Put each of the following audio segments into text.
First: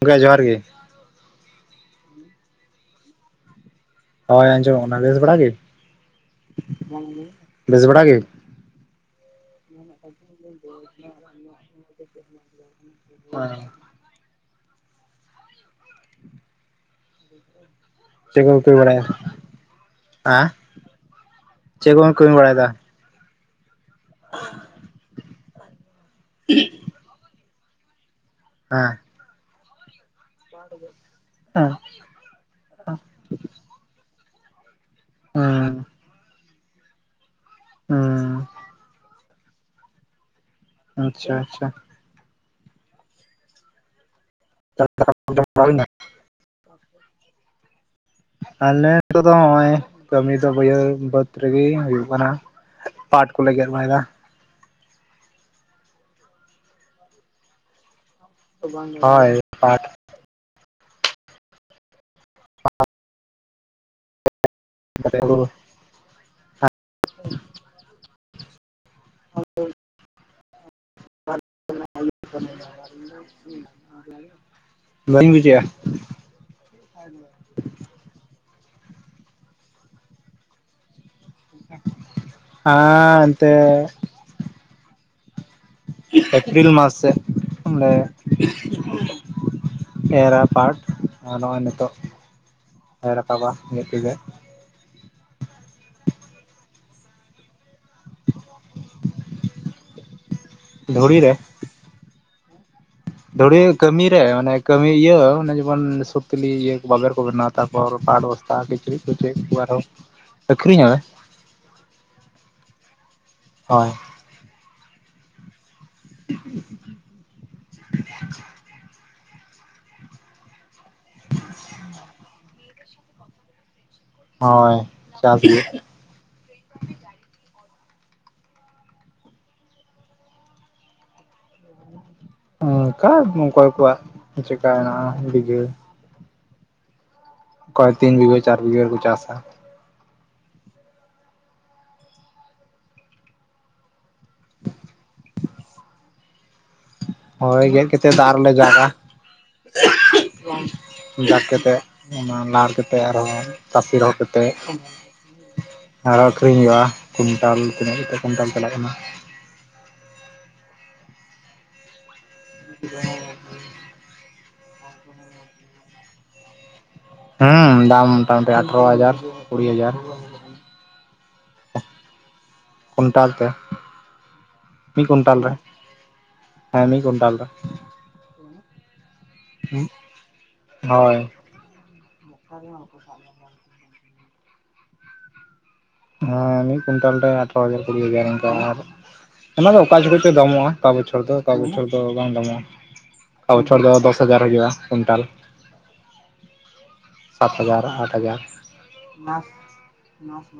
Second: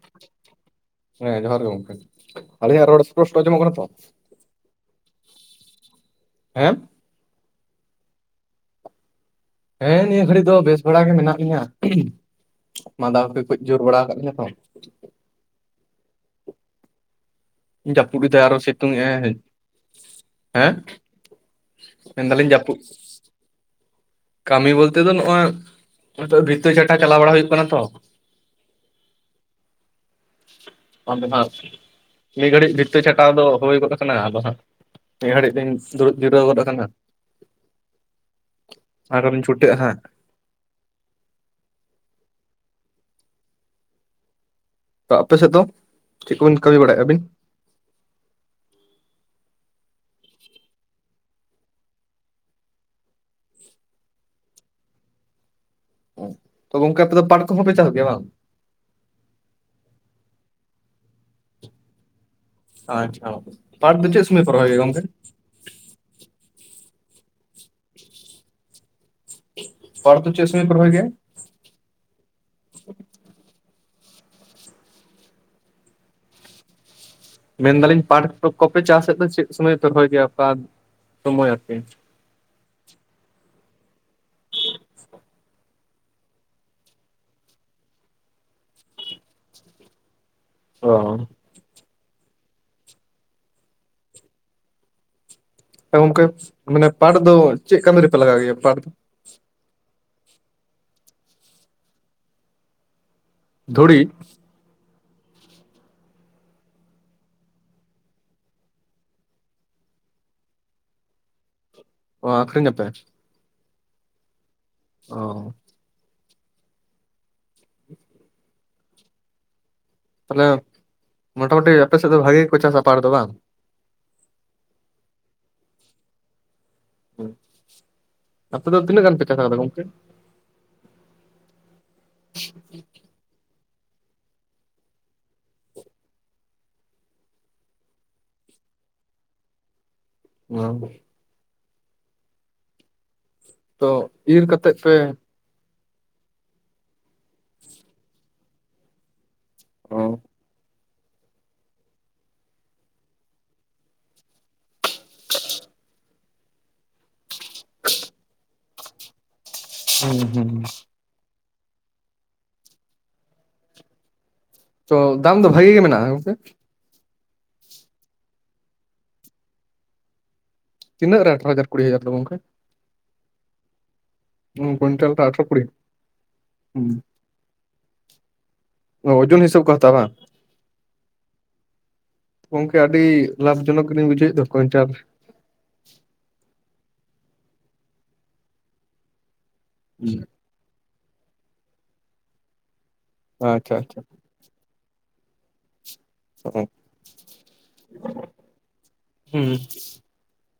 ᱜᱚᱝᱠᱮ ᱡᱚᱦᱟᱨ ᱜᱮ. ᱾ ᱦᱮᱸ ᱡᱚᱦᱟᱨ ᱜᱮ ᱜᱚᱝᱠᱮ, ᱟᱞᱤᱧᱟᱜ ᱨᱚᱲ ᱥᱯᱚᱥᱴᱚ ᱟᱸᱡᱚᱢᱚᱜ ᱠᱟᱱᱟ ᱛᱚ? ᱦᱳᱭ ᱟᱸᱡᱚᱢᱚᱜ ᱠᱟᱱᱟ ᱵᱮᱥ ᱵᱟᱲᱟ ᱜᱮ, ᱦᱮᱸ ᱟᱢ ᱜᱮ ᱵᱮᱥ ᱵᱟᱲᱟ ᱜᱮ? ᱦᱮᱸ ᱱᱤᱭᱟᱹ ᱜᱷᱟᱹᱲᱤᱡ ᱫᱚ ᱵᱮᱥ ᱦᱮᱸ ᱦᱮᱸ ᱦᱮᱸᱻ ᱱᱤᱭᱟᱹ ᱜᱟᱹᱲᱤᱜ ᱫᱚ ᱵᱮᱥ ᱵᱟᱲᱟ ᱜᱮ ᱢᱮᱱᱟᱜ ᱞᱤᱧᱟᱹ ᱢᱟᱫᱟ ᱠᱚᱫᱚ ᱠᱟᱹᱡ ᱡᱳᱨ ᱵᱟᱲᱟ ᱟᱠᱟᱫ ᱞᱤᱧᱟᱹ ᱛᱚ᱾ ᱡᱟᱯᱩᱫ ᱮᱫᱟ ᱪᱮᱫ ᱟᱨ ᱟᱨᱚ ᱠᱚᱢ ᱠᱟᱹᱢᱤ ᱵᱟᱲᱟᱭᱟ ᱥᱤᱛᱩᱝᱮᱜ-ᱟᱭ ᱦᱮᱸ ᱾ ᱦᱮᱸᱼ ᱪᱮᱫ ᱠᱚᱵᱮᱢ ᱠᱟᱹᱢᱤ ᱵᱟᱲᱟᱭᱮᱫᱟ? ᱠᱟᱹᱢᱤ ᱵᱚᱞᱛᱮ ᱫᱚ ᱱᱚᱜ-ᱚᱭ ᱱᱤᱛᱚᱜ ᱵᱷᱤᱛᱟᱹ ᱪᱷᱟᱴᱟ ᱪᱟᱞᱟᱣ ᱵᱟᱲᱟ ᱦᱩᱭᱩᱜ ᱠᱟᱱᱟ ᱛᱚ᱾ ᱦᱮᱸ᱾ ᱱᱤᱭᱟᱹ ᱜᱷᱟᱹᱲᱤᱡ ᱵᱷᱤᱛᱟᱹ ᱪᱷᱟᱴᱟᱣ ᱫᱚ ᱦᱩᱭ ᱜᱚᱫ ᱠᱟᱱᱟ ᱟᱫᱚ ᱦᱟᱸᱜ᱾ ᱱᱤᱭᱟᱹ ᱜᱷᱟᱹᱲᱤᱡ ᱫᱩᱧ ᱦᱩᱸ ᱫᱩᱲᱩᱵ ᱡᱤᱨᱟᱹᱣ ᱜᱚᱫ ᱟᱠᱟᱱᱟ᱾ ᱩᱸᱻ ᱟᱨᱚ ᱦᱚᱸ ᱵᱤᱱ ᱪᱷᱩᱴᱟᱹᱜ-ᱟ ᱦᱟᱸᱜ? ᱟᱪᱪᱷᱟ ᱟᱪᱪᱷᱟ᱾ ᱛᱚ ᱟᱯᱮ ᱥᱮᱫ ᱫᱚ ᱪᱮᱫ ᱠᱚᱵᱤᱱ ᱠᱟᱹᱢᱤ ᱵᱟᱲᱟᱭᱮᱫ-ᱟ ᱟᱵᱤᱱ? ᱟᱞᱞᱮ ᱠᱚᱫᱚ ᱦᱚᱸᱜᱼᱚᱭ ᱠᱟᱹᱢᱤ ᱫᱚ ᱵᱟᱹᱭᱦᱟᱲ ᱵᱟᱹᱫᱽ ᱨᱮᱜᱮ ᱦᱩᱭᱩᱜ ᱠᱟᱱᱟ᱾ ᱯᱟᱴ ᱠᱚᱞ ᱜᱮᱫ ᱵᱟᱲᱟᱭᱮᱫᱟ᱾ ᱛᱚ ᱜᱚᱝᱠᱮ ᱟᱯᱮ ᱫᱚ ᱯᱟᱴ ᱠᱚ ᱦᱚᱸ ᱯᱮ ᱪᱟᱥ ᱜᱮᱭᱟ ᱵᱟᱝ? ᱦᱳᱭ ᱯᱟᱴ᱾ ᱟᱪᱪᱷᱟ ᱯᱟᱴ ᱫᱚ ᱪᱮᱫ ᱥᱚᱢᱚᱭ ᱠᱚ ᱨᱚᱦᱚᱭ ᱜᱮᱭᱟ ᱜᱚᱢᱠᱮ? [unintelligible] ᱯᱟᱴ ᱫᱚ ᱪᱮᱫ ᱥᱚᱢᱚᱭ ᱠᱚ ᱨᱚᱦᱚᱭ ᱜᱮᱭᱟ? ᱵᱟᱞᱤᱧ ᱵᱩᱡᱮᱜᱼᱟ᱾ ᱢᱮᱱ ᱫᱟᱞᱤᱧ ᱯᱟᱴ ᱠᱚᱯᱮ ᱠᱚᱯᱮ ᱪᱟᱥᱮᱫ ᱫᱚ ᱪᱮᱫ ᱥᱚᱢᱚᱭ ᱯᱮ ᱨᱚᱦᱚᱭ ᱜᱮᱭᱟ ᱚᱠᱟ ᱥᱚᱢᱚᱭ ᱟᱨᱠᱤ? ᱟᱸ ᱮᱱᱛᱮ ᱟ-ᱜ᱾ ᱮᱯᱨᱤᱞ ᱢᱟᱥ ᱥᱮᱜ ᱚᱸᱰᱮ᱾ ᱮᱲᱟ ᱯᱟᱴ ᱚ ᱟᱨ ᱱᱚᱜᱼᱚᱭ ᱱᱤᱛᱚᱜ ᱮ ᱲᱟᱠᱟᱵᱟ ᱤᱱᱟᱹᱜ ᱛᱮᱜᱮ᱾ ᱜᱚᱝᱠᱮ ᱢᱟᱱᱮ ᱯᱟᱴ ᱫᱚ ᱪᱮᱫ ᱠᱟᱹᱢᱤ ᱨᱮᱯᱮ ᱞᱟᱜᱟᱣ ᱜᱮᱭᱟ ᱯᱟᱴ ᱫᱚ? ᱫᱷᱩᱲᱤ ᱨᱮ᱾ ᱫᱩᱲᱤ ᱫᱷᱩᱲᱤ ᱠᱟᱹᱢᱤ ᱨᱮ ᱚᱱᱮᱼᱼ ᱠᱟᱹᱢᱤ ᱤᱭᱟᱹ ᱚᱱᱮ ᱡᱮᱢᱚᱱ ᱥᱩᱛᱤᱞᱤ ᱤᱭᱟᱹ ᱵᱟᱵᱮᱨ ᱠᱚ ᱵᱮᱱᱟᱣᱟ ᱛᱟᱯᱚᱨ ᱯᱟᱴ ᱵᱚᱥᱛᱟ ᱠᱟᱹᱡ ᱠᱤᱪᱨᱤᱡ ᱠᱚ ᱪᱮᱫ ᱠᱚ ᱟᱨᱦᱚᱸ ᱟᱹᱠᱷᱨᱤᱧᱟᱞᱮ᱾ ᱚ ᱟᱹᱷᱨᱤᱧ ᱟᱯᱮ? ᱚ᱾ ᱚᱻ [unintelligible] ᱛᱟᱦᱚᱞᱮ ᱢᱚᱴᱟᱢᱩᱴᱤ ᱟᱯᱮ ᱥᱮᱫ ᱫᱚ ᱵᱷᱟᱜᱮ ᱜᱮ ᱠᱚ ᱪᱟᱥ-ᱟ ᱯᱟᱴ ᱫᱚ ᱵᱟᱝ? ᱦᱳᱭ ᱪᱟᱥ ᱜᱮ᱾ ᱦᱳᱭ, ᱟᱯᱮ ᱫᱚ ᱛᱤᱱᱟᱹᱜ ᱜᱟᱱ ᱯᱮ ᱪᱟᱥᱠᱟᱫᱟ ᱜᱚᱝᱠᱮ? ᱚᱱᱠᱟ ᱚᱝᱠᱟ ᱠᱚᱣᱟᱜ ᱪᱮᱠᱟ ᱦᱮᱱᱟᱜᱼᱟ ᱰᱤᱜᱷᱟᱹ᱾ ᱚᱠᱚᱭ ᱛᱤᱱ ᱵᱤᱜᱷᱟᱹ ᱪᱟᱨ ᱵᱤᱜᱷᱟᱹ ᱨᱮᱠᱚ ᱪᱟᱥ-ᱟ᱾ ᱣᱟᱝᱜᱮ᱾ ᱛᱚ ᱤᱨ ᱠᱟᱛᱮᱫ ᱯᱮ [unintelligible] ᱦᱳᱭ ᱜᱚᱠᱮ ᱪᱮᱫ ᱟᱨᱦᱚ ᱞᱮ ᱡᱟᱜᱟ. ᱚ ᱡᱟᱠ ᱠᱟᱛᱮᱫ ᱚᱱᱟ ᱞᱟ ᱠᱟᱛᱮᱫ ᱟᱨᱦᱚᱸ ᱛᱟᱹᱥᱤ ᱨᱚᱦᱚᱲ ᱠᱟᱛᱮᱫ ᱟᱨ ᱟᱠᱷᱨᱤᱧ ᱦᱳᱭᱳᱜ ᱟ ᱠᱩᱭᱱᱴᱟᱞ ᱛᱤᱱᱟᱹᱜ ᱠᱟᱛᱮ ᱠᱩᱭᱱᱴᱟᱞ ᱪᱟᱞᱟᱜ ᱠᱟᱱᱟ ᱦᱩᱸ ᱦᱩᱸ [unintelligible] ᱛᱚ ᱫᱟᱢ ᱫᱚ ᱵᱷᱟᱜᱤ ᱜᱮ ᱢᱮᱱᱟᱜᱼᱟ ᱦᱮᱥᱮ ᱦᱮᱸ ᱫᱟᱢ ᱢᱳᱚᱴᱟᱢᱩᱴᱤ ᱟᱴᱷᱮᱨᱳ ᱦᱟᱡᱟᱨ ᱠᱩᱲᱤ ᱦᱟᱡᱟᱨ ᱛᱤᱱᱟᱹᱜ ᱨᱮ ᱟᱴᱷᱨᱳ ᱦᱟᱡᱟᱨ ᱠᱩᱲᱤ ᱦᱟᱡᱟᱨ ᱫᱚ ᱜᱚᱝᱠᱮ ᱠᱩᱭᱱᱴᱟᱞ ᱛᱮ ᱢᱤᱫ ᱠᱩᱭᱤᱱᱴᱟᱞ ᱠᱩᱭᱱᱴᱟᱞ ᱟᱴᱷᱨᱚ ᱨᱮ ᱠᱩᱲᱤ ᱦᱮᱸ ᱢᱤᱫ ᱠᱩᱭᱱᱴᱟᱞ ᱨᱮ ᱚ ᱳᱡᱳᱱ ᱦᱤᱥᱟᱹᱵ ᱠᱚ ᱦᱟᱛᱟᱣᱟ ᱵᱟᱝ ᱦᱳᱭ ᱜᱚᱢᱠᱮ ᱟᱹᱰᱤ ᱞᱟᱵᱷ ᱡᱚᱱᱚᱠ ᱜᱮᱞᱤᱧ ᱵᱩᱡᱷᱣᱮᱫ ᱫᱚ ᱠᱩᱭᱤᱱᱴᱟᱞ ᱦᱮᱸ ᱢᱤᱫ ᱠᱩᱭᱱᱴᱟᱞ ᱨᱮ ᱟᱴᱷᱷᱟᱨᱚ ᱦᱟᱡᱟᱨ ᱠᱩᱲᱤ ᱦᱟᱡᱟᱨ ᱚᱱᱠᱟ ᱚᱱᱟ ᱫᱚ ᱚᱠᱟ ᱨᱮ ᱡᱚᱠᱷᱚᱡ ᱪᱚ ᱫᱟᱢᱚᱜᱼᱟ ᱚᱠᱟ ᱵᱚᱪᱷᱚᱨ ᱫᱚ ᱚᱠᱟ ᱵᱚᱪᱷᱚᱨ ᱫᱚ ᱵᱟᱝ ᱫᱟᱢᱚᱜᱼᱟ ᱚᱠᱟ ᱟᱪᱪᱷᱟ ᱵᱚᱪᱷᱚᱨ ᱫᱚ ᱟᱪᱪᱷᱟ ᱫᱚᱥ ᱦᱟᱡᱟᱨ ᱦᱩᱭᱩᱜᱼᱟ ᱠᱩᱭᱤᱱᱴᱟᱞ ᱚ ᱥᱟᱛ ᱦᱟᱡᱟᱨ ᱟᱴ ᱦᱟᱡᱟᱨ ᱦᱩᱸ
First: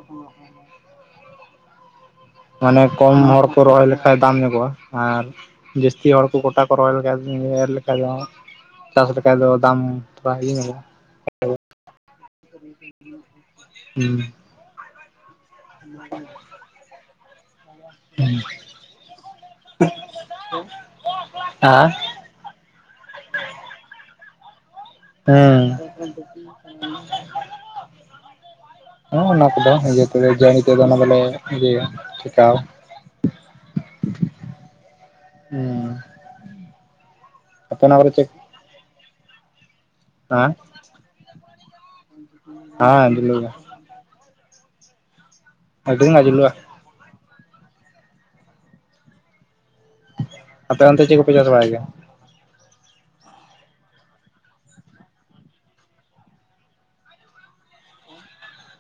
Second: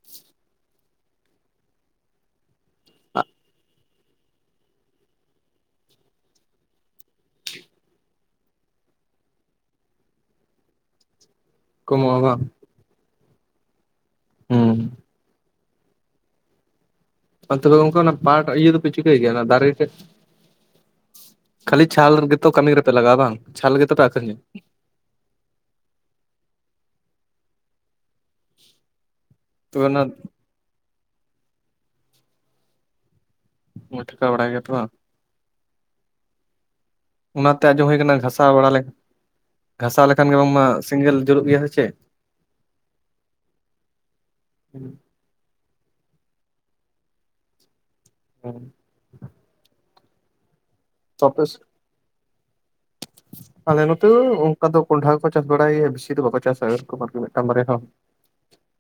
[inaudible] ᱢᱟᱱᱮ ᱠᱚᱢ ᱟᱜ ᱦᱚᱲ ᱠᱚ ᱨᱚᱦᱚᱭ ᱞᱮ ᱠᱷᱟᱭ ᱫᱟᱢ ᱧᱚᱜᱚᱜᱼᱟ ᱟᱨ ᱡᱟᱹᱥᱛᱤ ᱦᱚᱲ ᱠᱚ ᱜᱚᱴᱟ ᱠᱚ ᱨᱚᱦᱚᱭ ᱞᱮᱠᱷᱟ ᱮᱨ ᱞᱮᱠᱷᱟᱱ ᱫᱚ ᱪᱟᱥ ᱞᱮᱠᱟᱱ ᱫᱚ ᱫᱟᱢ ᱛᱷᱚᱲᱟ ᱤᱭᱟᱹ ᱧᱚᱜᱚᱜᱼᱟ ᱠᱚᱢᱚᱜ-ᱟ ᱵᱟᱝ ᱦᱩᱸ ᱦᱩᱸ [unintelligible] ᱟᱨ ᱛᱚᱵᱮ ᱜᱚᱝᱠᱮ ᱚᱱᱟ ᱯᱟᱴ ᱤᱭᱟᱹ ᱫᱚᱯᱮ ᱪᱤᱠᱟᱹᱭ ᱜᱮᱭᱟ ᱚᱱᱟ ᱫᱟᱨᱮ ᱛᱮᱫ ᱠᱷᱟᱹᱞᱤ ᱟᱨ ᱪᱷᱟᱞ ᱜᱮᱛᱚ ᱠᱟᱹᱢᱤ ᱨᱮᱯᱮ ᱞᱟᱜᱟᱜᱼᱟ ᱵᱟᱝ ᱪᱷᱟᱞ ᱜᱮᱛᱚ ᱯᱮ ᱟᱹᱠᱷᱨᱤᱧᱟ ᱦᱮᱸ ᱦᱮᱸ ᱚᱱᱟ ᱠᱚᱫᱚ ᱛᱚᱵᱮ ᱚᱱᱟ ᱱᱤᱡᱮ ᱛᱮᱜᱮ ᱚᱱᱟ ᱫᱚᱞᱮ ᱤᱭᱟᱹ ᱴᱷᱮᱠᱟᱣᱟ ᱚ ᱴᱷᱮᱠᱟᱣ ᱵᱟᱲᱟᱭ ᱜᱮᱭᱟᱯᱮ ᱵᱟᱝ ᱦᱩᱸ ᱚᱱᱟᱛᱮ ᱟᱸᱡᱚᱢ ᱦᱩᱭ ᱠᱟᱱᱟ ᱜᱷᱟᱥᱟᱣ ᱵᱟᱲᱟ ᱜᱷᱟᱥᱟᱣ ᱞᱮᱠᱷᱟᱱ ᱜᱮ ᱦᱮᱸ ᱵᱟᱝᱢᱟ ᱥᱮᱸᱜᱮᱞ ᱡᱩᱞᱩᱜ ᱜᱮᱭᱟ ᱥᱮ ᱪᱮᱫ ᱦᱚᱭ ᱡᱩᱞᱩᱜ ᱜᱮᱭᱟ ᱦᱩ ᱟᱰᱤ ᱢᱚᱡᱽ ᱡᱩᱞᱚᱜᱼᱟ ᱦᱮᱸ ᱟᱯᱮ ᱚᱱᱛᱮ ᱪᱮᱫ ᱠᱚ ᱛᱚ ᱠᱚ ᱟᱯᱮ ᱪᱟᱥ ᱥᱮᱫ ᱵᱟᱲᱟᱭ ᱜᱮᱭᱟ [inaudible] ᱟᱞᱮ ᱱᱚᱛᱮ ᱚᱱᱠᱟ ᱫᱚ ᱠᱚᱸᱰᱷᱟ ᱠᱚ ᱪᱟᱥ ᱵᱟᱲᱟᱭᱟ ᱵᱮᱥᱤ ᱫᱚ ᱵᱟᱠᱚ ᱪᱟᱥᱟ ᱳᱭᱨᱚᱠᱢ ᱟᱨᱠᱤ ᱢᱤᱫᱴᱟᱝ ᱵᱟᱨᱭᱟ᱾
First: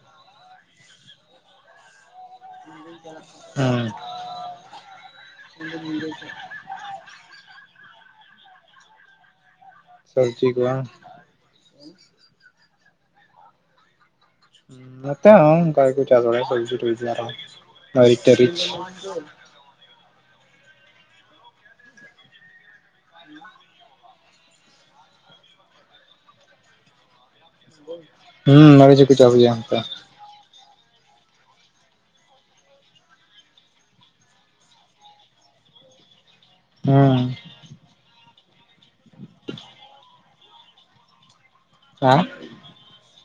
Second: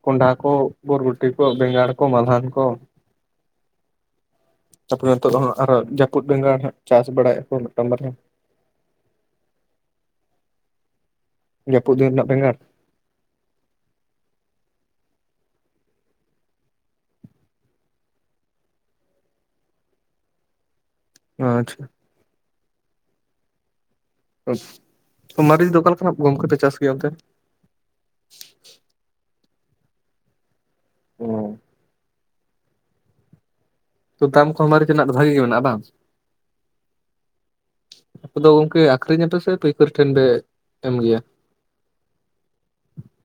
ᱠᱚᱸᱰᱷᱟ ᱠᱚ ᱵᱚᱨᱵᱩᱴᱤ ᱠᱚ ᱵᱮᱸᱜᱟᱲ ᱠᱚ ᱢᱟᱞᱦᱟᱱ ᱠᱚ ᱦᱩᱸ ᱛᱟᱯᱚᱨᱮ ᱱᱤᱛᱚᱜ ᱫᱚ ᱦᱟᱸᱜ ᱟᱨᱦᱚ ᱡᱟᱯᱩᱫ ᱵᱮᱸᱜᱟᱲ ᱦᱟᱸᱜ ᱪᱟᱥ ᱵᱟᱲᱟᱭ ᱟᱠᱚ ᱢᱤᱫᱴᱟᱝ ᱵᱟᱨᱭᱟ ᱥᱚᱵᱡᱤ ᱠᱚ ᱵᱟᱝ ᱡᱟᱹᱯᱩ ᱫᱤᱱ ᱨᱮᱱᱟᱜ ᱵᱮᱸᱜᱟᱲ ᱱᱚᱛᱮ ᱦᱚᱸ ᱚᱱᱠᱟ ᱜᱮᱠᱚ ᱪᱟᱥ ᱵᱟᱲᱟᱭᱟ ᱥᱚᱵᱡᱤ-ᱴᱚᱵᱡᱤ ᱢᱟᱨᱤᱪ-ᱴᱟᱨᱤᱪ ᱟᱪᱪᱷᱟ ᱢᱟᱹᱨᱤᱪ ᱫᱚ ᱚᱠᱟ ᱞᱮᱠᱟᱱᱟᱜ ᱜᱚᱢᱠᱮ ᱯᱮ ᱪᱟᱥ ᱜᱮᱭᱟ ᱚᱱᱛᱮ ᱦᱩᱸ ᱢᱟᱨᱤᱪ ᱦᱚᱸᱠᱚ ᱪᱟᱥ ᱜᱮᱭᱟ ᱚᱱᱠᱟ ᱚ ᱛᱚ ᱫᱟᱢ ᱠᱚᱦᱚᱸ ᱢᱟᱨᱤᱪ ᱨᱮᱱᱟᱜ ᱫᱚ ᱵᱷᱟᱜᱤ ᱜᱮ ᱢᱮᱱᱟᱜᱼᱟ ᱵᱟᱝ? ᱦᱩᱸ᱾ ᱟᱯᱮ ᱫᱚ ᱜᱚᱢᱠᱮ ᱟᱠᱷᱨᱤᱧ ᱟᱯᱮ ᱥᱮ ᱯᱟᱹᱭᱠᱟᱹᱨ ᱴᱷᱮᱱ ᱯᱮ ᱮᱢ ᱜᱮᱭᱟ? ᱦᱟᱸ?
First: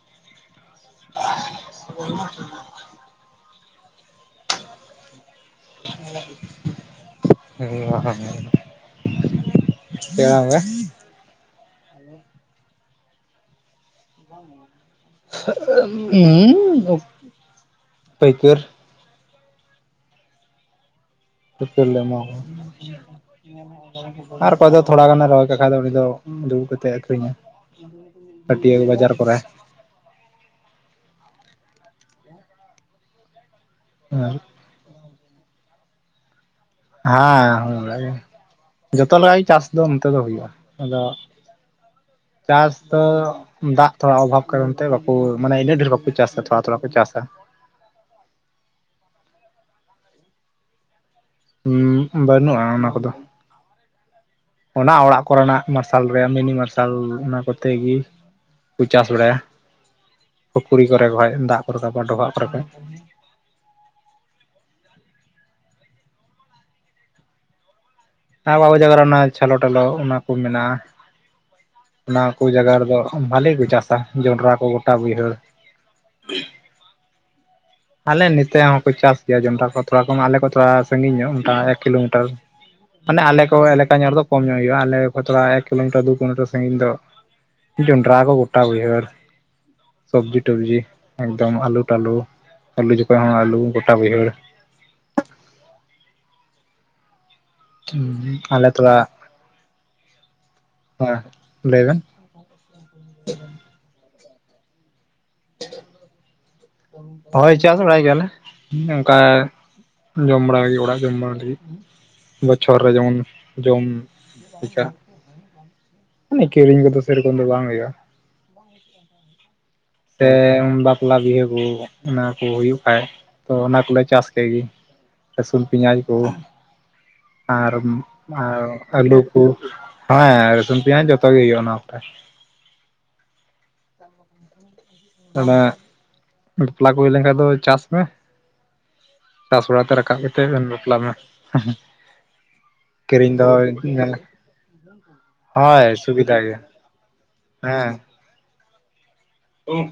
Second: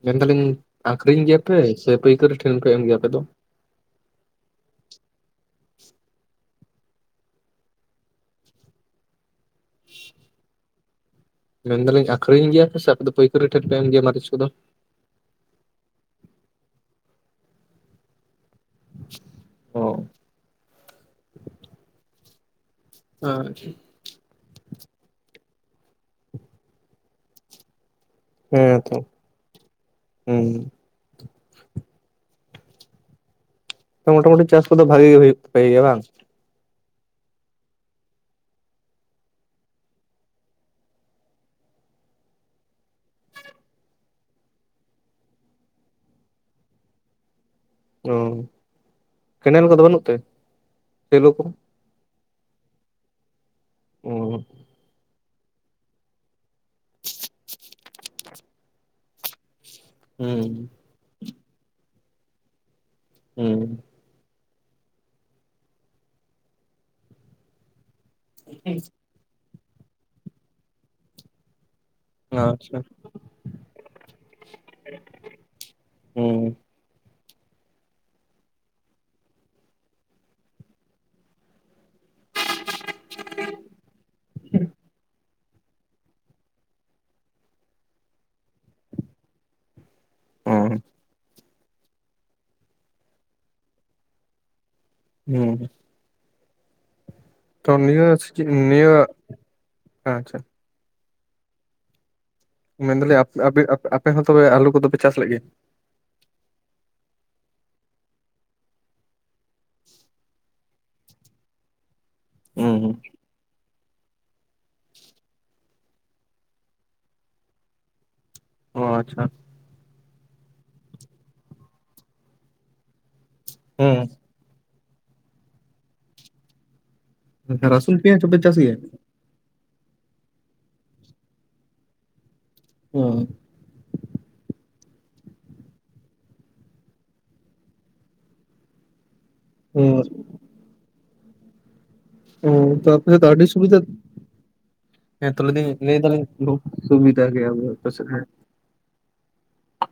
ᱢᱮᱱᱫᱟᱞᱤᱧ ᱟᱠᱷᱨᱤᱧ ᱜᱮᱭᱟᱯᱮ ᱥᱮ ᱯᱟᱹᱭᱠᱟᱹᱨᱤ ᱴᱷᱮᱱ ᱯᱮ ᱮᱢ ᱜᱮᱭᱟ ᱟᱯᱮ ᱫᱚ? ᱦᱮᱸ [unintelligible] ᱪᱮᱠᱟ ᱦᱚᱸ ᱵᱟ [inaudible] ᱢᱮᱱ ᱫᱟᱞᱤᱧ ᱟᱠᱨᱤᱧ ᱜᱮᱭᱟ ᱯᱮ ᱥᱮ ᱟᱯᱮ ᱫᱚ ᱯᱟᱹᱭᱠᱟᱹᱨᱤ ᱴᱷᱮᱱ ᱯᱮ ᱮᱢ ᱜᱮᱭᱟ? ᱠᱚᱫᱚ? ᱩᱻ ᱯᱟᱹᱭᱠᱟᱹᱨ ᱦᱚᱻ ᱯᱟᱹᱭᱠᱟᱹᱨ ᱞᱮ ᱮᱢᱟ ᱟᱪᱪᱷᱟ᱾ ᱠᱚᱣᱟ᱾ ᱟᱨ ᱚᱠᱚᱭ ᱫᱚ ᱛᱷᱚᱲᱟ ᱜᱟᱱᱮ ᱨᱚᱦᱚᱭ ᱠᱟᱜ ᱠᱷᱟᱡ ᱫᱚ ᱩᱱᱤ ᱫᱚ ᱫᱩᱲᱩᱵ ᱠᱟᱛᱮᱜ ᱮ ᱟᱹᱷᱨᱤᱧᱟ ᱾ [unintelligible] ᱦᱮᱸ ᱛᱚ ᱦᱮᱸ ᱾ ᱦᱮᱸ ᱢᱚᱴᱟᱢᱩᱴᱤ ᱪᱟᱥ ᱠᱚᱫᱚ ᱵᱷᱟᱜᱤ ᱜᱮ ᱦᱩᱭᱩᱜ ᱛᱟᱯᱮ ᱜᱮᱭᱟ ᱵᱟᱝ? ᱦᱮᱸ ᱦᱚ ᱚᱱᱠᱟᱜᱮ ᱡᱚᱛᱚ ᱞᱮᱠᱟ ᱜᱮ ᱪᱟᱥ ᱫᱚ ᱚᱱᱛᱮ ᱫᱚ ᱦᱩᱭᱩᱜᱼᱟ᱾ ᱟᱫᱚ ᱪᱟᱥ ᱫᱚ ᱫᱟᱜ ᱛᱷᱚᱲᱟ ᱚᱵᱷᱟᱵᱽ ᱠᱟᱨᱚᱱ ᱛᱮ ᱵᱟᱠᱚ ᱢᱟᱱᱮ ᱤᱱᱟᱹᱜ ᱰᱷᱮᱨ ᱵᱟᱠᱚ ᱪᱟᱥᱟ ᱛᱷᱚᱲᱟ ᱛᱷᱚᱲᱟ ᱠᱚ ᱪᱟᱥᱟ ᱾ ᱚᱻ ᱠᱮᱱᱮᱞ ᱠᱚᱫᱚ ᱵᱟᱹᱱᱩᱜ ᱛᱮ ᱥᱮᱞᱳ ᱠᱚ? ᱦᱩᱸ ᱵᱟᱹᱱᱩᱜᱼᱟ ᱚᱱᱟ ᱠᱚᱫᱚ, ᱚ ᱚᱱᱟ ᱚᱲᱟᱜ ᱠᱚᱨᱮᱱᱟᱜ ᱢᱟᱨᱥᱟᱞ ᱨᱮᱭᱟᱜ ᱢᱤᱱᱤ ᱢᱟᱨᱥᱟᱞ ᱚᱱᱟ ᱠᱚᱛᱮ ᱜᱮ ᱠᱚ ᱪᱟᱥ ᱵᱟᱲᱟᱭᱟ ᱦᱩᱸ ᱾ ᱯᱩᱠᱷᱨᱤ ᱠᱚᱨᱮ ᱠᱷᱚᱡ ᱫᱟᱜ ᱠᱚ ᱨᱟᱠᱟᱵᱟ ᱰᱚᱵᱷᱟᱜ ᱠᱚᱨᱮ ᱠᱷᱚᱡ ᱾ ᱦᱩᱸ᱾ ᱟᱨ [inaudible] ᱚᱱᱟ ᱪᱷᱞᱚ ᱴᱚᱞᱳ ᱚᱱᱟ ᱠᱚ ᱢᱮᱱᱟᱜᱼᱟ ᱾ ᱚᱱᱟ ᱠᱚ ᱡᱟᱭᱜᱟ ᱟᱪᱪᱷᱟ᱾ ᱨᱮᱫᱚ ᱵᱷᱟᱞᱮ ᱠᱚ ᱪᱟᱥᱟ ᱡᱚᱱᱰᱨᱟ ᱠᱚ ᱜᱳᱴᱟ ᱵᱟᱹᱭᱦᱟᱹᱲ ᱾ ᱦᱩᱸ ᱟᱞᱮ ᱱᱮᱛᱮ ᱦᱚᱸᱠᱚ ᱪᱟᱥ ᱜᱮᱭᱟ ᱡᱚᱱᱰᱨᱟ ᱠᱚ ᱛᱷᱚᱲᱟ ᱠᱚ ᱢᱟ ᱟᱞᱮ ᱠᱚ ᱛᱷᱚᱲᱟ ᱥᱟᱺᱜᱤᱧ ᱧᱚᱜ ᱚᱱᱠᱟ ᱮᱠ ᱠᱤᱞᱳᱢᱤ ᱢᱟᱱᱮ ᱟᱞᱮ ᱠᱚ ᱮᱞᱟᱠᱟ ᱧᱚᱜ ᱨᱮᱫᱚ ᱠᱚᱢ ᱧᱚᱜ ᱦᱩᱭᱩᱜᱼᱟ ᱟᱞᱮ ᱠᱷ ᱛᱷᱚᱲᱟ ᱮᱠ ᱠᱤᱞᱳᱢᱤᱴᱟᱨ ᱫᱩ ᱠᱤᱞᱳᱢᱤᱴᱟᱨ ᱥᱟᱺᱜᱤᱧ ᱫᱚ ᱡᱚᱱᱰᱨᱟ ᱠᱚ ᱜᱚᱴᱟ ᱵᱟᱹᱭᱦᱟᱲ ᱾ ᱥᱚᱵᱽᱡᱤ ᱚ ᱴᱚᱵᱡᱤ ᱮᱠᱫᱚᱢ ᱟᱹᱞᱩ ᱴᱟᱞᱩ ᱟᱹᱞᱩ ᱡᱚᱠᱷᱚᱡ ᱦᱚᱸ ᱟᱹᱞᱩ ᱜᱚᱴᱟ ᱵᱟᱹᱭᱦᱟᱹᱲ ᱾ ᱦᱮᱸ᱾ ᱛᱚ ᱱᱤᱭᱟᱹ ᱥᱤᱡᱤ, ᱟᱞᱮ ᱛᱷᱚᱲᱟ ᱱᱤᱭᱟᱹ ᱟᱪᱷᱟ ᱦᱮᱸ ᱞᱟᱹᱭᱵᱮᱱ? ᱢᱮᱱᱫᱟᱞᱤᱧ ᱟᱯᱮ ᱦᱚᱸ ᱛᱚᱵᱮ ᱟᱞᱩ ᱠᱚᱫᱚᱯᱮ ᱪᱟᱥ ᱞᱮᱜ ᱜᱮᱭᱟ? [unintelligible] ᱦᱳᱭ ᱪᱟᱥ ᱵᱟᱲᱟᱭ ᱜᱮᱭᱟᱞᱮ ᱚᱱᱠᱟ ᱡᱚᱢ ᱵᱟᱲᱟᱭ ᱞᱟᱹᱜᱤᱫ ᱚᱲᱟᱜ ᱡᱚᱢ ᱵᱟᱲᱟ ᱞᱟᱹᱜᱤᱫ ᱾ ᱦᱩᱸ ᱵᱚᱪᱷᱚᱨ ᱨᱮ ᱦᱩᱸ ᱡᱮᱢᱚᱱ ᱡᱚᱢ ᱞᱮᱠᱟ᱾ ᱢᱟᱱᱮ ᱠᱤᱨᱤᱧ ᱠᱚᱫᱚ ᱥᱮᱨᱚᱠᱚᱢ ᱫᱚ ᱵᱟᱝ ᱦᱩᱭᱩᱜᱼᱟ ᱾ ᱚᱻ ᱟᱪᱪᱷᱟ ᱾ ᱥᱮ ᱵᱟᱯᱞᱟ ᱵᱤᱦᱟᱹ ᱠᱚ ᱚᱱᱟ ᱠᱚ ᱦᱩᱭᱩᱜ ᱠᱷᱟᱡ ᱛᱚ ᱚᱱᱟ ᱠᱚᱞᱮ ᱦᱩᱸ ᱪᱟᱥ ᱛᱮ ᱜᱮ ᱨᱟᱹᱥᱩᱱ, ᱯᱮᱭᱟᱡᱽ ᱠᱚ ᱟᱨ ᱨᱟᱹᱥᱩᱱ ᱯᱮᱸᱭᱟᱡᱽ ᱦᱚᱸᱯᱮ ᱪᱟᱥ ᱜᱮᱭᱟ? ᱟᱹᱞᱩ ᱾ ᱦᱮᱸ ᱨᱟᱥᱩᱱ ᱯᱮᱸᱭᱟᱡᱽ ᱡᱚᱛᱚ ᱜᱮ ᱦᱩᱭᱩᱜᱼᱟ ᱚᱱᱟ ᱚᱠᱛᱮ ᱾ ᱦᱚ [unintelligible] ᱛᱟᱦᱞᱮ ᱵᱟᱯᱞᱟ ᱠᱚ ᱦᱩᱭ ᱞᱮᱱᱠᱷᱟᱡ ᱫᱚ ᱪᱟᱥ ᱢᱮ᱾ ᱪᱟᱥ ᱵᱟᱲᱟᱛᱮ ᱦᱩᱸ ᱨᱟᱠᱟᱵ ᱠᱟᱛᱮᱫ ᱵᱮᱱ ᱵᱟᱯᱞᱟ ᱢᱮ‌᱾ ᱦᱩᱸ, ᱛᱚ ᱚᱯᱮ ᱥᱮᱫ ᱫᱚ ᱟᱹᱰᱤ ᱥᱩᱵᱤᱫᱷᱟ ᱦᱮᱸ ᱛᱚ ᱞᱮ ᱫᱤᱧ ᱦᱳᱭ ᱞᱟᱹᱭ ᱫᱟᱞᱤᱧ ᱥᱩᱵᱤᱫᱷᱟ ᱜᱮᱭᱟ ᱵᱚᱦᱩ ᱥᱩᱵᱤᱫᱟ ᱜᱮᱭᱟ ᱟᱞᱮ ᱥᱮᱫ ᱦᱮᱸ ᱾ ᱦᱮᱸ ᱾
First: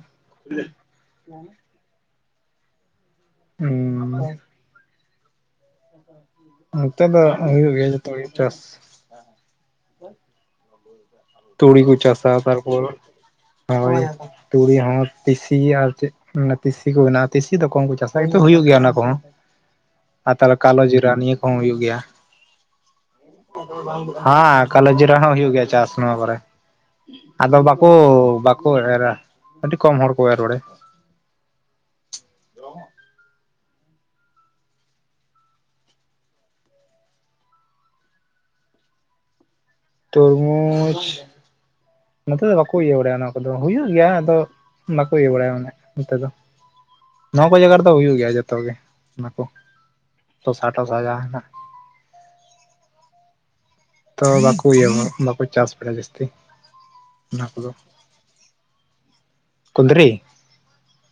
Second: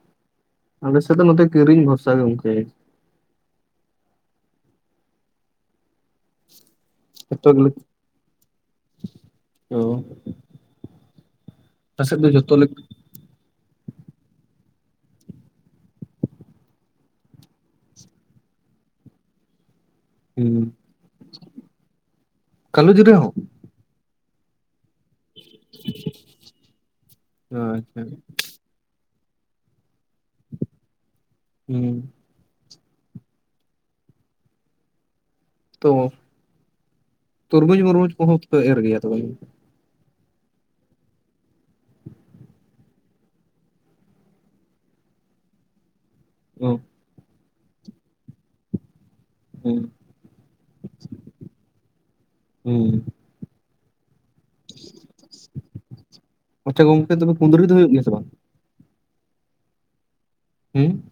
ᱟᱞᱮ ᱥᱮᱫ ᱫᱚ ᱥᱮᱛᱚ ᱱᱚᱛᱮ ᱠᱤᱨᱤᱧ ᱵᱷᱚᱨᱥᱟ ᱜᱮ ᱜᱚᱝᱠᱮ ᱾ ᱦᱮᱸ ᱾ ᱱᱚᱸᱛᱮ ᱫᱚ ᱡᱚᱛᱚ ᱜᱮᱞᱮ ᱦᱩᱭᱩᱜ ᱜᱮᱭᱟ ᱡᱚᱛᱚ ᱜᱮ ᱪᱟᱥ ᱾ ᱚ ᱾ [unintelligible] ᱛᱩᱲᱤ ᱠᱚ ᱪᱟᱥᱟ ᱡᱚᱛᱚ ᱞᱮᱠᱟ ᱛᱟᱨᱯᱚᱨ ᱦᱳᱭ ᱛᱩᱲᱤ ᱦᱚᱸᱛ ᱯᱤᱥᱤ ᱟᱨ ᱪᱮᱫ? ᱚᱱᱟ ᱛᱤᱥᱤ ᱠᱚ ᱢᱮᱱᱟᱜᱼᱟ ᱛᱤᱥᱤ ᱫᱚᱠᱚᱢ ᱠᱚ ᱪᱟᱥᱟ ᱠᱤᱱᱛᱩ ᱦᱩᱭᱩᱜ ᱜᱮᱭᱟ ᱚᱱᱟ ᱠᱚᱦᱚᱸ ᱾ ᱟᱨ ᱛᱟᱦᱚᱞᱮ ᱠᱟᱞᱳ ᱡᱤᱨᱟ ᱱᱤᱭᱟᱹ ᱠᱚᱦᱚᱸ ᱦᱩᱭᱩᱜ ᱜᱮᱭᱟ ᱠᱟᱞᱳ ᱡᱤᱨᱟᱹ ᱦᱚᱸ ᱾ ᱦᱟᱸ ᱠᱟᱞᱚ ᱡᱤᱨᱟ ᱦᱚᱸ ᱦᱩᱭᱩᱜ ᱜᱮᱭᱟ ᱪᱟᱥ ᱱᱚᱣᱟ ᱠᱚᱨᱮ ᱾ ᱟᱫᱚ ᱵᱟᱠᱚ ᱟᱪᱪᱷᱟ ᱵᱟᱠᱚ ᱮᱨᱟ ᱟᱹᱰᱤ ᱠᱚᱢ ᱦᱚᱲ ᱠᱚ ᱮᱨ ᱵᱟᱲᱟᱭᱟ ᱾ ᱦᱩᱸ ᱾ ᱛᱚ ᱛᱚᱨᱢᱩᱡᱽ ᱢᱚᱨᱢᱩᱡᱽ ᱠᱚᱦᱚ ᱯᱮ ᱮᱨ ᱜᱮᱭᱟ ᱛᱚ [inaudible] ᱛᱚᱨᱢᱩᱡᱽ! ᱱᱚᱛᱮ ᱫᱚ ᱵᱟᱠᱚ ᱤᱭᱟᱹ ᱵᱟᱲᱟᱭᱟ ᱚᱱᱟ ᱠᱚᱫᱚ, ᱦᱩᱭᱩᱜ ᱜᱮᱭᱟ ᱟᱫᱚ ᱵᱟᱠᱚ ᱤᱭᱟᱹ ᱵᱟᱲᱟᱭ ᱚᱱᱮ ᱱᱚᱛᱮ ᱫᱚ ᱾ [inaudible] ᱱᱚᱣᱟ ᱠᱚ ᱡᱟᱭᱜᱟ ᱨᱮᱫᱚ ᱦᱩᱭᱩᱜ ᱜᱮᱭᱟ ᱡᱷᱚᱛᱚ ᱜᱮ ᱚᱱᱟ ᱠᱚ ᱦᱩᱸ ᱥᱚᱥᱟ ᱴᱚᱥᱟ ᱡᱟ ᱦᱮᱱᱟᱜᱼᱟ ᱾ ᱦᱩᱸ ᱾ ᱛᱚ ᱵᱟᱠᱚ ᱤᱭᱟᱹ ᱵᱟᱠᱚ ᱪᱟᱥ ᱵᱟᱲᱟᱭᱟ ᱡᱟᱹᱥᱛᱤ ᱟᱪᱪᱷᱟ ᱜᱚᱝᱠᱮ ᱛᱚᱵᱮ ᱚᱱᱟ ᱠᱩᱸᱫᱽᱨᱤ ᱠᱚᱫᱚ ᱫᱚ ᱾ ᱦᱩᱭᱩᱜ ᱜᱮᱭᱟ ᱥᱮ ᱵᱟᱝ? ᱠᱩᱱᱫᱨᱤ! ᱦᱩᱸ!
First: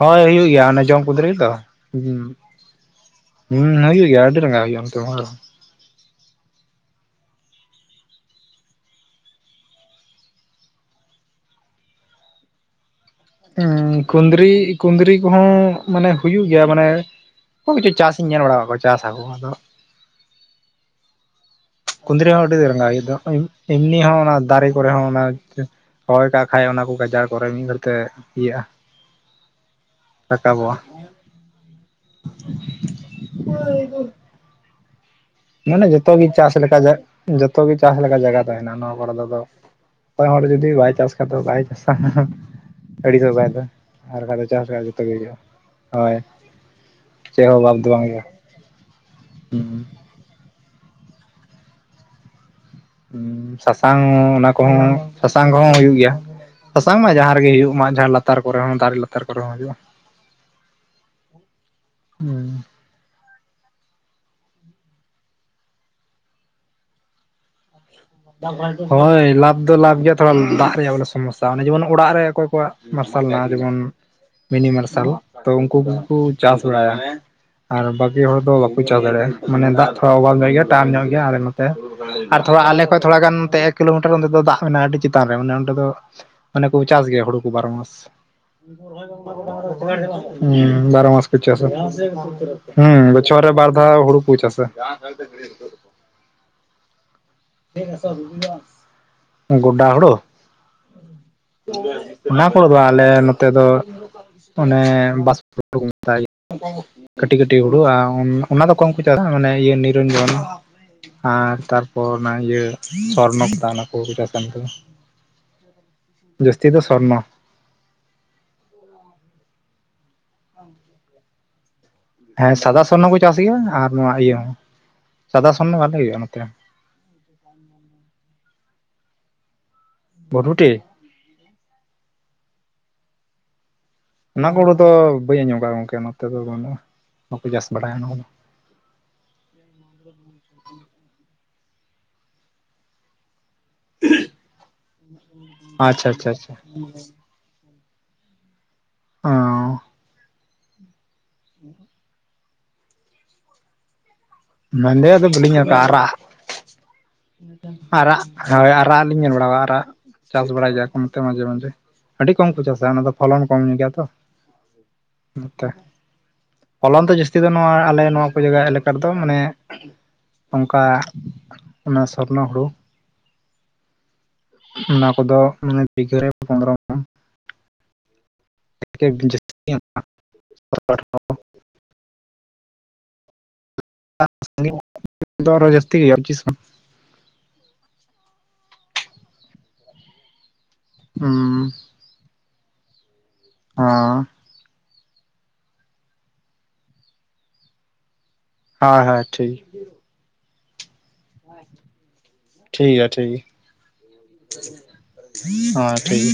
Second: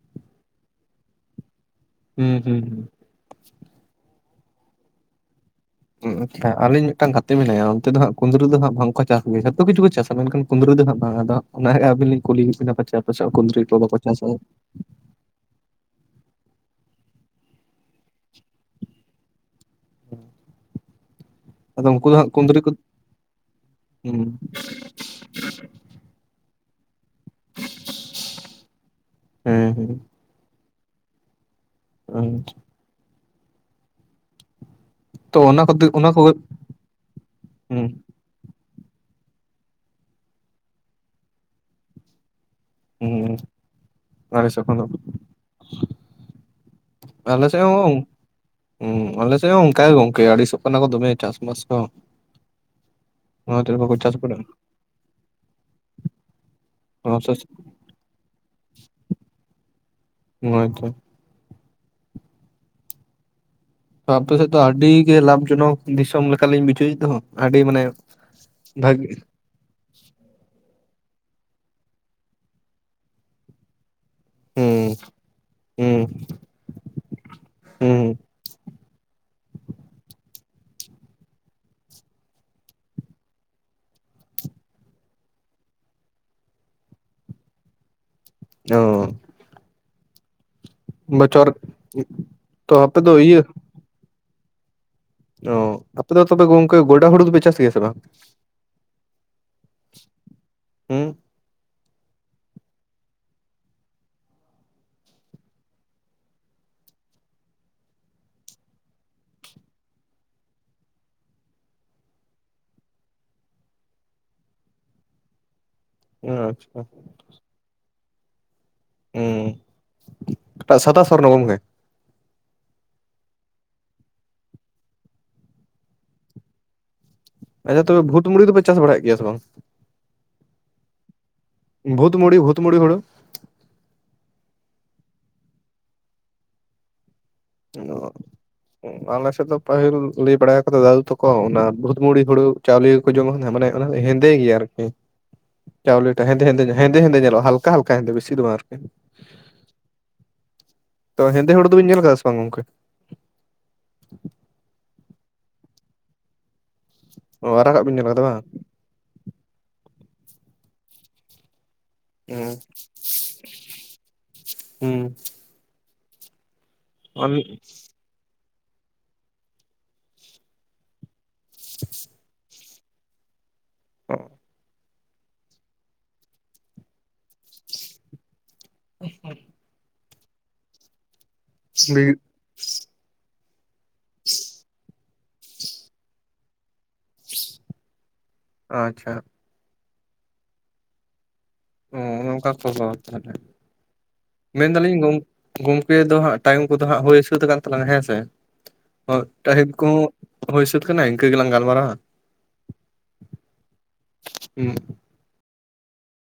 ᱦᱚᱭ ᱦᱩᱭᱩᱜ ᱜᱮᱭᱟ, ᱚᱱᱮ ᱡᱚᱢ ᱠᱩᱱᱫᱨᱤ ᱨᱮ ᱫᱚ ᱦᱩᱸ ᱾ ᱦᱩᱸ ᱦᱩᱭᱩᱜ ᱜᱮᱭᱟ ᱟᱹᱰᱤ ᱨᱟᱸᱜᱟ ᱦᱩᱭᱩᱜᱼᱟ ᱱᱚᱛᱮ ᱢᱟ ᱟᱨᱦᱚᱸ ᱾ ᱟᱪᱪᱷᱟ ᱟᱹᱞᱤᱧ ᱢᱤᱫᱴᱟᱝ ᱜᱟᱛᱮ ᱢᱮᱱᱟᱭᱟ ᱚᱱᱛᱮ ᱫᱚ ᱦᱟᱸᱜ ᱠᱩᱱᱫᱽᱨᱤ ᱫᱚ ᱦᱟᱸᱜ ᱵᱟᱝ ᱠᱚ ᱪᱟᱥ ᱜᱮᱭᱟ, ᱡᱷᱚᱛᱚ ᱠᱤᱪᱷᱩ ᱠᱚ ᱪᱟᱥᱟ ᱢᱮᱱᱠᱷᱟᱱ‌ ᱠᱩᱱᱫᱽᱲᱨᱤ ᱫᱚ ᱦᱟᱸᱜ ᱵᱟᱝ ᱟᱫᱚ ᱚᱱᱟᱜᱮ ᱟᱹᱵᱤᱱ ᱞᱤᱧ ᱠᱩᱞᱤ ᱮᱜ ᱵᱤᱱᱟ ᱯᱟᱪᱮ ᱟᱯᱮ ᱥᱮᱫ ᱦᱚᱸ ᱠᱩᱸᱱᱫᱽᱨᱤ ᱠᱚ ᱵᱟᱠᱚ ᱪᱟᱥᱼᱟ! ᱠᱩᱸᱫᱽᱨᱤ ᱠᱚᱦᱚ ᱢᱟᱱᱮ ᱦᱩᱭᱩᱜ ᱜᱮᱭᱟ ᱢᱟᱱᱮ [inaudible] ᱪᱟᱥ ᱤᱧ ᱧᱮᱞ ᱵᱟᱲᱟ ᱟᱠᱟᱫ ᱠᱚᱣᱟ ᱪᱟᱥᱟ ᱟᱠᱚ ᱾ ᱟᱫᱚ [inaudible] ᱟᱫᱚ ᱩᱱᱠᱩ ᱫᱚ ᱦᱟᱸᱜ ᱠᱩᱫᱽᱨᱤ ᱦᱚ ᱟᱹᱰᱤ ᱠᱩᱸᱫᱽᱨᱤ ᱠᱚ ᱨᱟᱸᱜᱟ ᱦᱩᱭᱩᱜ ᱫᱚ ᱦᱚᱭ ᱮᱢᱱᱤ ᱦᱚ ᱦᱩᱸ ᱚᱱᱟ ᱫᱟᱨᱮ ᱠᱚᱨᱮ ᱦᱚ ᱚᱱᱟ ᱨᱚᱦᱚᱭ ᱠᱟᱜ ᱠᱷᱟᱡ ᱚᱱᱟ ᱠᱚ ᱜᱟᱡᱟᱲ ᱠᱚᱨᱮ ᱢᱤᱫ ᱜᱷᱟᱹᱲᱤᱡ ᱛᱮ ᱤᱭᱟᱹᱜᱼᱟ ᱦᱮᱸ ᱦᱮᱸ ᱾ ᱨᱟᱠᱟᱵ ᱚᱜᱼᱟ᱾ ᱦᱩᱸ ᱾ [inaudible] ᱛᱚ ᱚᱱᱟ ᱠᱚᱛᱮ ᱢᱟᱱᱮ ᱚᱱᱟ ᱡᱷᱚᱛᱚ ᱠᱚ ᱜᱮ ᱪᱟᱥ ᱞᱮᱠᱟ ᱡᱟ ᱡᱷᱚᱛᱚ ᱜᱮ ᱦᱩᱸ ᱪᱟᱥ ᱞᱮᱠᱟ ᱡᱟᱭ ᱜᱟ ᱦᱮᱱᱟᱜᱼᱟ ᱱᱚᱣᱟ ᱠᱚᱨᱮ ᱫᱚ ᱟᱫᱚ ᱚᱠᱚᱭ ᱦᱚᱲ ᱡᱩᱫᱤ ᱵᱟᱭ ᱪᱟᱥ ᱠᱷᱟᱡ ᱫᱚ ᱵᱟᱭ ᱪᱟᱥᱟ ᱾ ᱟᱹᱲᱤ ᱫᱚ ᱦᱩᱸ ᱵᱟᱭ ᱫᱚ ᱟᱨ ᱵᱟᱠᱷᱟᱡ ᱫᱚ ᱟᱞᱮ ᱥᱮᱫ ᱪᱟᱥ ᱠᱷᱚᱱ ᱞᱮᱠᱷᱟᱡ ᱡᱷᱚᱛᱚ ᱜᱮ ᱦᱩᱭᱩᱜᱼᱟ ᱦᱳᱭ ᱾ ᱟᱞᱮ ᱥᱮᱜ ᱦᱚᱸ ᱦᱩᱸ ᱟᱞᱮ ᱥᱮᱜ ᱦᱚᱸ ᱚᱝᱠᱟ ᱦᱩᱸ ᱜᱮ ᱜᱚᱝ ᱠᱮ ᱟᱲᱤ ᱥᱚᱛᱚ ᱱᱟ ᱚᱱᱟ ᱠᱚ ᱫᱚᱢᱮ ᱪᱟᱥ ᱵᱟᱥ ᱠᱚ ᱦᱩᱸ ᱚᱱᱟᱛᱮ ᱵᱟᱠᱚ ᱥᱟᱥᱟᱝ ᱪᱟᱥ ᱵᱟᱲᱟᱜ ᱚᱱᱟ ᱠᱚᱦᱚ ᱥᱟᱥᱟᱝ ᱠᱚᱦᱚ ᱦᱩᱭᱩᱜ ᱜᱮᱭᱟ, ᱥᱟᱥᱟᱝ ᱢᱟ ᱡᱟᱦᱟ ᱦᱳᱭᱛᱚ ᱨᱮᱜᱮ ᱦᱩᱭᱩᱜ ᱢᱟᱜᱡᱷᱟᱲ ᱞᱟᱛᱟᱨ ᱠᱚᱨᱮ ᱦᱚᱸ ᱫᱟᱨᱮ ᱞᱟᱛᱟᱨ ᱠᱚᱨᱮ ᱦᱚᱸ ᱦᱩᱭᱩᱜᱼᱟ ᱾ ᱦᱳᱭ ᱛᱚ ᱾ ᱦᱩᱸ ᱾ ᱟᱯᱮ ᱥᱮᱫ ᱫᱚ ᱟᱹᱰᱤ ᱜᱮ ᱞᱟᱵᱷᱽ ᱡᱚᱱᱚᱠ ᱫᱤᱥᱚᱢ ᱞᱮᱠᱟ ᱞᱤᱧ ᱵᱩᱡᱷᱟᱹᱣᱮᱫ ᱫᱚ ᱦᱟᱸᱜ ᱟᱹᱰᱤ ᱢᱟᱱᱮ ᱵᱷᱟᱜᱤ ᱦᱳᱭ ᱞᱟᱵᱷᱽ ᱫᱚ ᱞᱟᱵᱷᱽ ᱜᱮᱭᱟ, ᱛᱷᱚᱲᱟ ᱫᱟᱜ ᱨᱮᱭᱟᱜ ᱚᱱᱟ ᱥᱚᱢᱚᱥᱟ ᱡᱮᱢᱚᱱ ᱚᱲᱟᱜ ᱨᱮ ᱚᱠᱚᱭ ᱠᱚᱣᱟᱜ ᱢᱟᱨᱥᱟᱞ ᱢᱮᱱᱟᱜ-ᱟ ᱡᱮᱢᱚᱱ ᱢᱤᱱᱤ ᱦᱩᱸ ᱢᱟᱨᱥᱟᱞ ᱛᱚ ᱩᱱᱠᱩ ᱦᱩᱸ ᱠᱚᱠᱩ ᱪᱟᱥ ᱵᱟᱲᱟᱭᱟ᱾ ᱟᱨ ᱦᱩᱸ ᱵᱟᱠᱤ ᱦᱚᱲ ᱫᱚ ᱵᱟᱠᱚ ᱪᱟᱥ ᱫᱟᱲᱮᱜᱟ᱾ ᱢᱟᱱᱮ ᱫᱟᱜ ᱛᱷᱚᱲᱟ ᱚᱵᱟᱵ ᱧᱚᱜ ᱜᱮᱭᱟ ᱴᱟᱱ ᱧᱚᱜ ᱜᱮᱭᱟ ᱟᱞᱮ ᱱᱚᱛᱮ, ᱟᱨ ᱛᱷᱚᱲᱟ ᱟᱞᱮ ᱦᱚᱭ ᱛᱷᱚᱲᱟ ᱜᱟᱱ ᱱᱚᱛᱮ ᱮᱠ ᱠᱤᱞᱳᱢᱤᱴᱟᱨ ᱚᱸᱰᱮ ᱫᱚ ᱫᱟᱜ ᱢᱮᱱᱟᱜ-ᱟ ᱟᱹᱰᱤ ᱪᱮᱛᱟᱱ ᱨᱮ ᱢᱟᱱᱮ ᱚᱸᱰᱮ ᱫᱚ ᱢᱟᱱᱮ ᱠᱚ ᱪᱟᱥ ᱜᱮᱭᱟ ᱦᱩᱲᱩ ᱠᱩ ᱵᱟᱨᱚ ᱢᱟᱥ, ᱚ ᱦᱩᱸ ᱵᱟᱨᱚ ᱢᱟᱥ ᱠᱚ ᱵᱚᱪᱷᱚᱨ ᱪᱟᱥᱟ ᱛᱚ ᱟᱯᱮ ᱦᱩᱸ ᱫᱚ ᱤᱭᱟᱹ ᱵᱚᱪᱷᱚᱨ ᱨᱮ ᱵᱟᱨ ᱫᱷᱟᱣ ᱦᱩᱲᱩ ᱠᱩ ᱪᱟᱥᱟ᱾ ᱚ ᱟᱯᱮ ᱫᱚ ᱛᱚᱵᱮ ᱜᱚᱝᱠᱮ ᱜᱚᱰᱟ ᱦᱩᱲᱩ ᱫᱚ ᱪᱟᱥ ᱜᱮᱭᱟ ᱥᱮ ᱵᱟᱝ? ᱜᱳᱰᱟ ᱦᱩᱲᱳ ᱦᱩᱸ ᱚᱱᱟ ᱠᱚᱫᱚ ᱟᱞᱮ ᱱᱚᱛᱮ ᱫᱚ ᱚᱱᱮ ᱵᱟᱥ ᱠᱟᱹᱴᱤᱜ ᱠᱟᱹᱴᱤᱜ ᱦᱩᱲᱩ-ᱟ ᱚᱱᱟ ᱫᱚ ᱠᱚᱢ ᱠᱚ ᱪᱟᱥᱟ ᱢᱟᱱᱮ ᱤᱭᱟᱹ ᱱᱤᱨᱚᱱᱡᱚᱱ, ᱟᱨ ᱛᱟᱨᱯᱚᱨ ᱚᱱᱟ ᱤᱭᱟᱹ ᱥᱚᱨᱱᱚ ᱞᱚᱛᱟ ᱚᱱᱟ ᱠᱚ ᱡᱟᱹᱥᱛᱤ ᱫᱚ ᱟᱪᱪᱷᱟ ᱥᱚᱨᱱᱚ᱾ ᱩ ᱥᱟᱫᱟ ᱥᱚᱨᱱᱚ ᱜᱚᱢᱠᱮ? ᱦᱮᱸ ᱥᱟᱫᱟ ᱥᱚᱨᱱᱚ ᱠᱚ ᱪᱟᱥ ᱜᱮᱭᱟ ᱟᱨ ᱱᱚᱣᱟ ᱤᱭᱟᱹ ᱦᱚ ᱥᱟᱫᱟ ᱥᱚᱨᱚᱱᱚ ᱵᱷᱟᱞᱮ ᱦᱩᱭᱩᱜ-ᱟ ᱱᱚᱛᱮ᱾ ᱟᱪᱪᱷᱟ ᱛᱚᱵᱮ ᱵᱷᱩᱛ ᱢᱩᱨᱤ ᱫᱚᱯᱮ ᱪᱟᱥ ᱵᱟᱲᱟᱭᱮᱜ ᱜᱮᱭᱟ ᱥᱮ ᱵᱟᱝ? ᱵᱷᱚᱴ ᱵᱷᱩᱴᱤ ᱵᱷᱩᱛ ᱢᱩᱲᱤ ᱵᱷᱩᱛ ᱢᱩᱲᱤ ᱦᱩᱲᱩ? ᱚᱱᱟ ᱠᱚᱩᱲᱩ ᱫᱚ ᱵᱟᱹᱧ ᱟᱸᱡᱚᱢ ᱠᱟᱜ-ᱟ ᱜᱚᱝᱠᱮ ᱱᱚᱛᱮ ᱫᱚ ᱵᱟᱹᱱᱩᱜ-ᱟ᱾ [unintelligible] ᱟᱞ ᱥᱮᱫ ᱫᱚ ᱯᱟᱹᱦᱤᱞ ᱞᱟᱹᱭ ᱵᱟᱲᱟ ᱠᱟᱫᱟ ᱫᱟᱩ ᱛᱟᱠᱚ ᱦᱚ ᱚᱱᱟ ᱵᱷᱩᱛᱢᱩᱲᱤ ᱦᱩᱲᱩ ᱪᱟᱣᱞᱮ ᱜᱮᱠᱚ ᱡᱚᱢ ᱠᱟᱱ ᱛᱟᱦᱮᱸ ᱢᱟᱱᱮ ᱦᱮᱸᱫᱮ ᱜᱮᱭᱟ ᱟᱨᱠᱤ ᱟᱪᱪᱷᱟ ᱪᱟᱣᱞᱮᱴᱟ ᱟᱪᱪᱷᱟ ᱟᱪᱪᱷᱟ ᱦᱮᱸᱫᱮ ᱦᱮᱸᱫᱮ ᱣᱮᱞᱚ ᱦᱟᱞ ᱠᱟ ᱦᱟᱞᱠᱟ ᱜᱮ ᱵᱤᱥᱤ ᱫᱚ ᱵᱟ ᱟᱨᱠᱤ᱾ ᱚᱸ ᱛᱚ ᱦᱮᱸᱫᱮ ᱦᱚᱲᱩ ᱫᱩᱵᱤᱱ ᱧᱮᱞ ᱠᱟᱫᱟ ᱥᱮ ᱵᱟᱝ ᱜᱚᱢᱠᱮ? ᱵᱟᱸᱫᱮ ᱭᱟᱜ ᱫᱚ ᱵᱟᱹᱞᱤᱧ ᱧᱮᱞ ᱠᱟᱜ-ᱟ ᱟᱨᱟᱜ ᱚ ᱟᱨᱟᱜᱟᱜ ᱵᱤᱱ ᱟᱜ ᱧᱮᱞ ᱟᱨᱟᱜ ᱠᱟᱫᱟ ᱟᱜ ᱦᱳᱭ ᱟᱨᱟ ᱨᱟᱜ ᱞᱤᱧ ᱧᱮᱞ ᱵᱟᱲᱟᱣᱟ ᱟᱨᱟᱜ ᱪᱟᱥ ᱵᱟᱲᱟᱭ ᱜᱮᱭᱟ ᱠᱚ ᱱᱚᱛᱮ ᱢᱟᱡᱷᱮ ᱢᱟᱡᱷᱮ᱾ ᱟᱹᱰᱤ ᱠᱚᱢ ᱵᱟᱝ? ᱠᱚ ᱪᱟᱥᱟ ᱚᱱᱟ ᱫᱚ ᱯᱷᱚᱞᱚᱱ ᱠᱚᱢ ᱧᱚᱜ ᱜᱮᱭᱟ ᱛᱚ ᱦᱩᱸ ᱱᱟᱛᱮ᱾ ᱯᱷᱚᱞᱚᱱ ᱫᱚ ᱡᱟᱹᱥᱛᱤ ᱫᱚ ᱱᱚᱣᱟ ᱟᱞᱮ ᱱᱚᱣᱟ ᱠᱚ ᱡᱟᱜᱟ ᱮᱞᱟᱠᱟ ᱨᱮᱫᱚ ᱢᱟᱱᱮ ᱚᱝᱠᱟ ᱚᱱᱟ ᱥᱚᱨᱱᱚ ᱦᱩᱲᱩ᱾ ᱚᱸ ᱚᱱᱟ ᱠᱚᱫᱚ ᱢᱟᱱᱮ ᱵᱤᱜᱷᱟᱹ ᱨᱮ ᱯᱚᱸᱫᱨᱚ [unintelligible] [unintelligible] [unintelligible] ᱟ ᱪᱷᱟ ᱩᱸᱻ ᱚ ᱱᱚᱝᱠᱟ ᱠᱷᱳᱵᱳ ᱛᱟᱦᱞᱮ ᱦᱟᱸ ᱢᱮᱱᱫᱟᱞᱤᱧ ᱜᱚᱢ ᱜᱚᱢᱠᱮ ᱫᱚ ᱦᱟᱸᱜ ᱴᱟᱭᱤᱢ ᱠᱚᱫᱚ ᱦᱟᱸᱜ ᱦᱩᱭ ᱥᱟᱹᱛ ᱠᱟᱱ ᱛᱟᱞᱟᱝᱟ ᱦᱮᱸ ᱥᱮ, ᱦᱳᱭ ᱦᱚᱸ ᱦᱳᱭ ᱴᱷᱤᱠ ᱴᱟᱭᱤᱢ ᱠᱚᱦᱚ ᱦᱩᱭ ᱥᱟᱹᱛ ᱠᱟᱱᱟ ᱠᱟᱹ ᱜᱮᱞᱟᱝ ᱜᱟᱞᱢᱟᱨᱟᱣ-ᱟ, ᱴᱷᱤᱠ ᱜᱮᱭᱟ ᱴᱷᱤᱠ ᱜᱮᱭᱟ ᱦᱩᱸ [inaudible]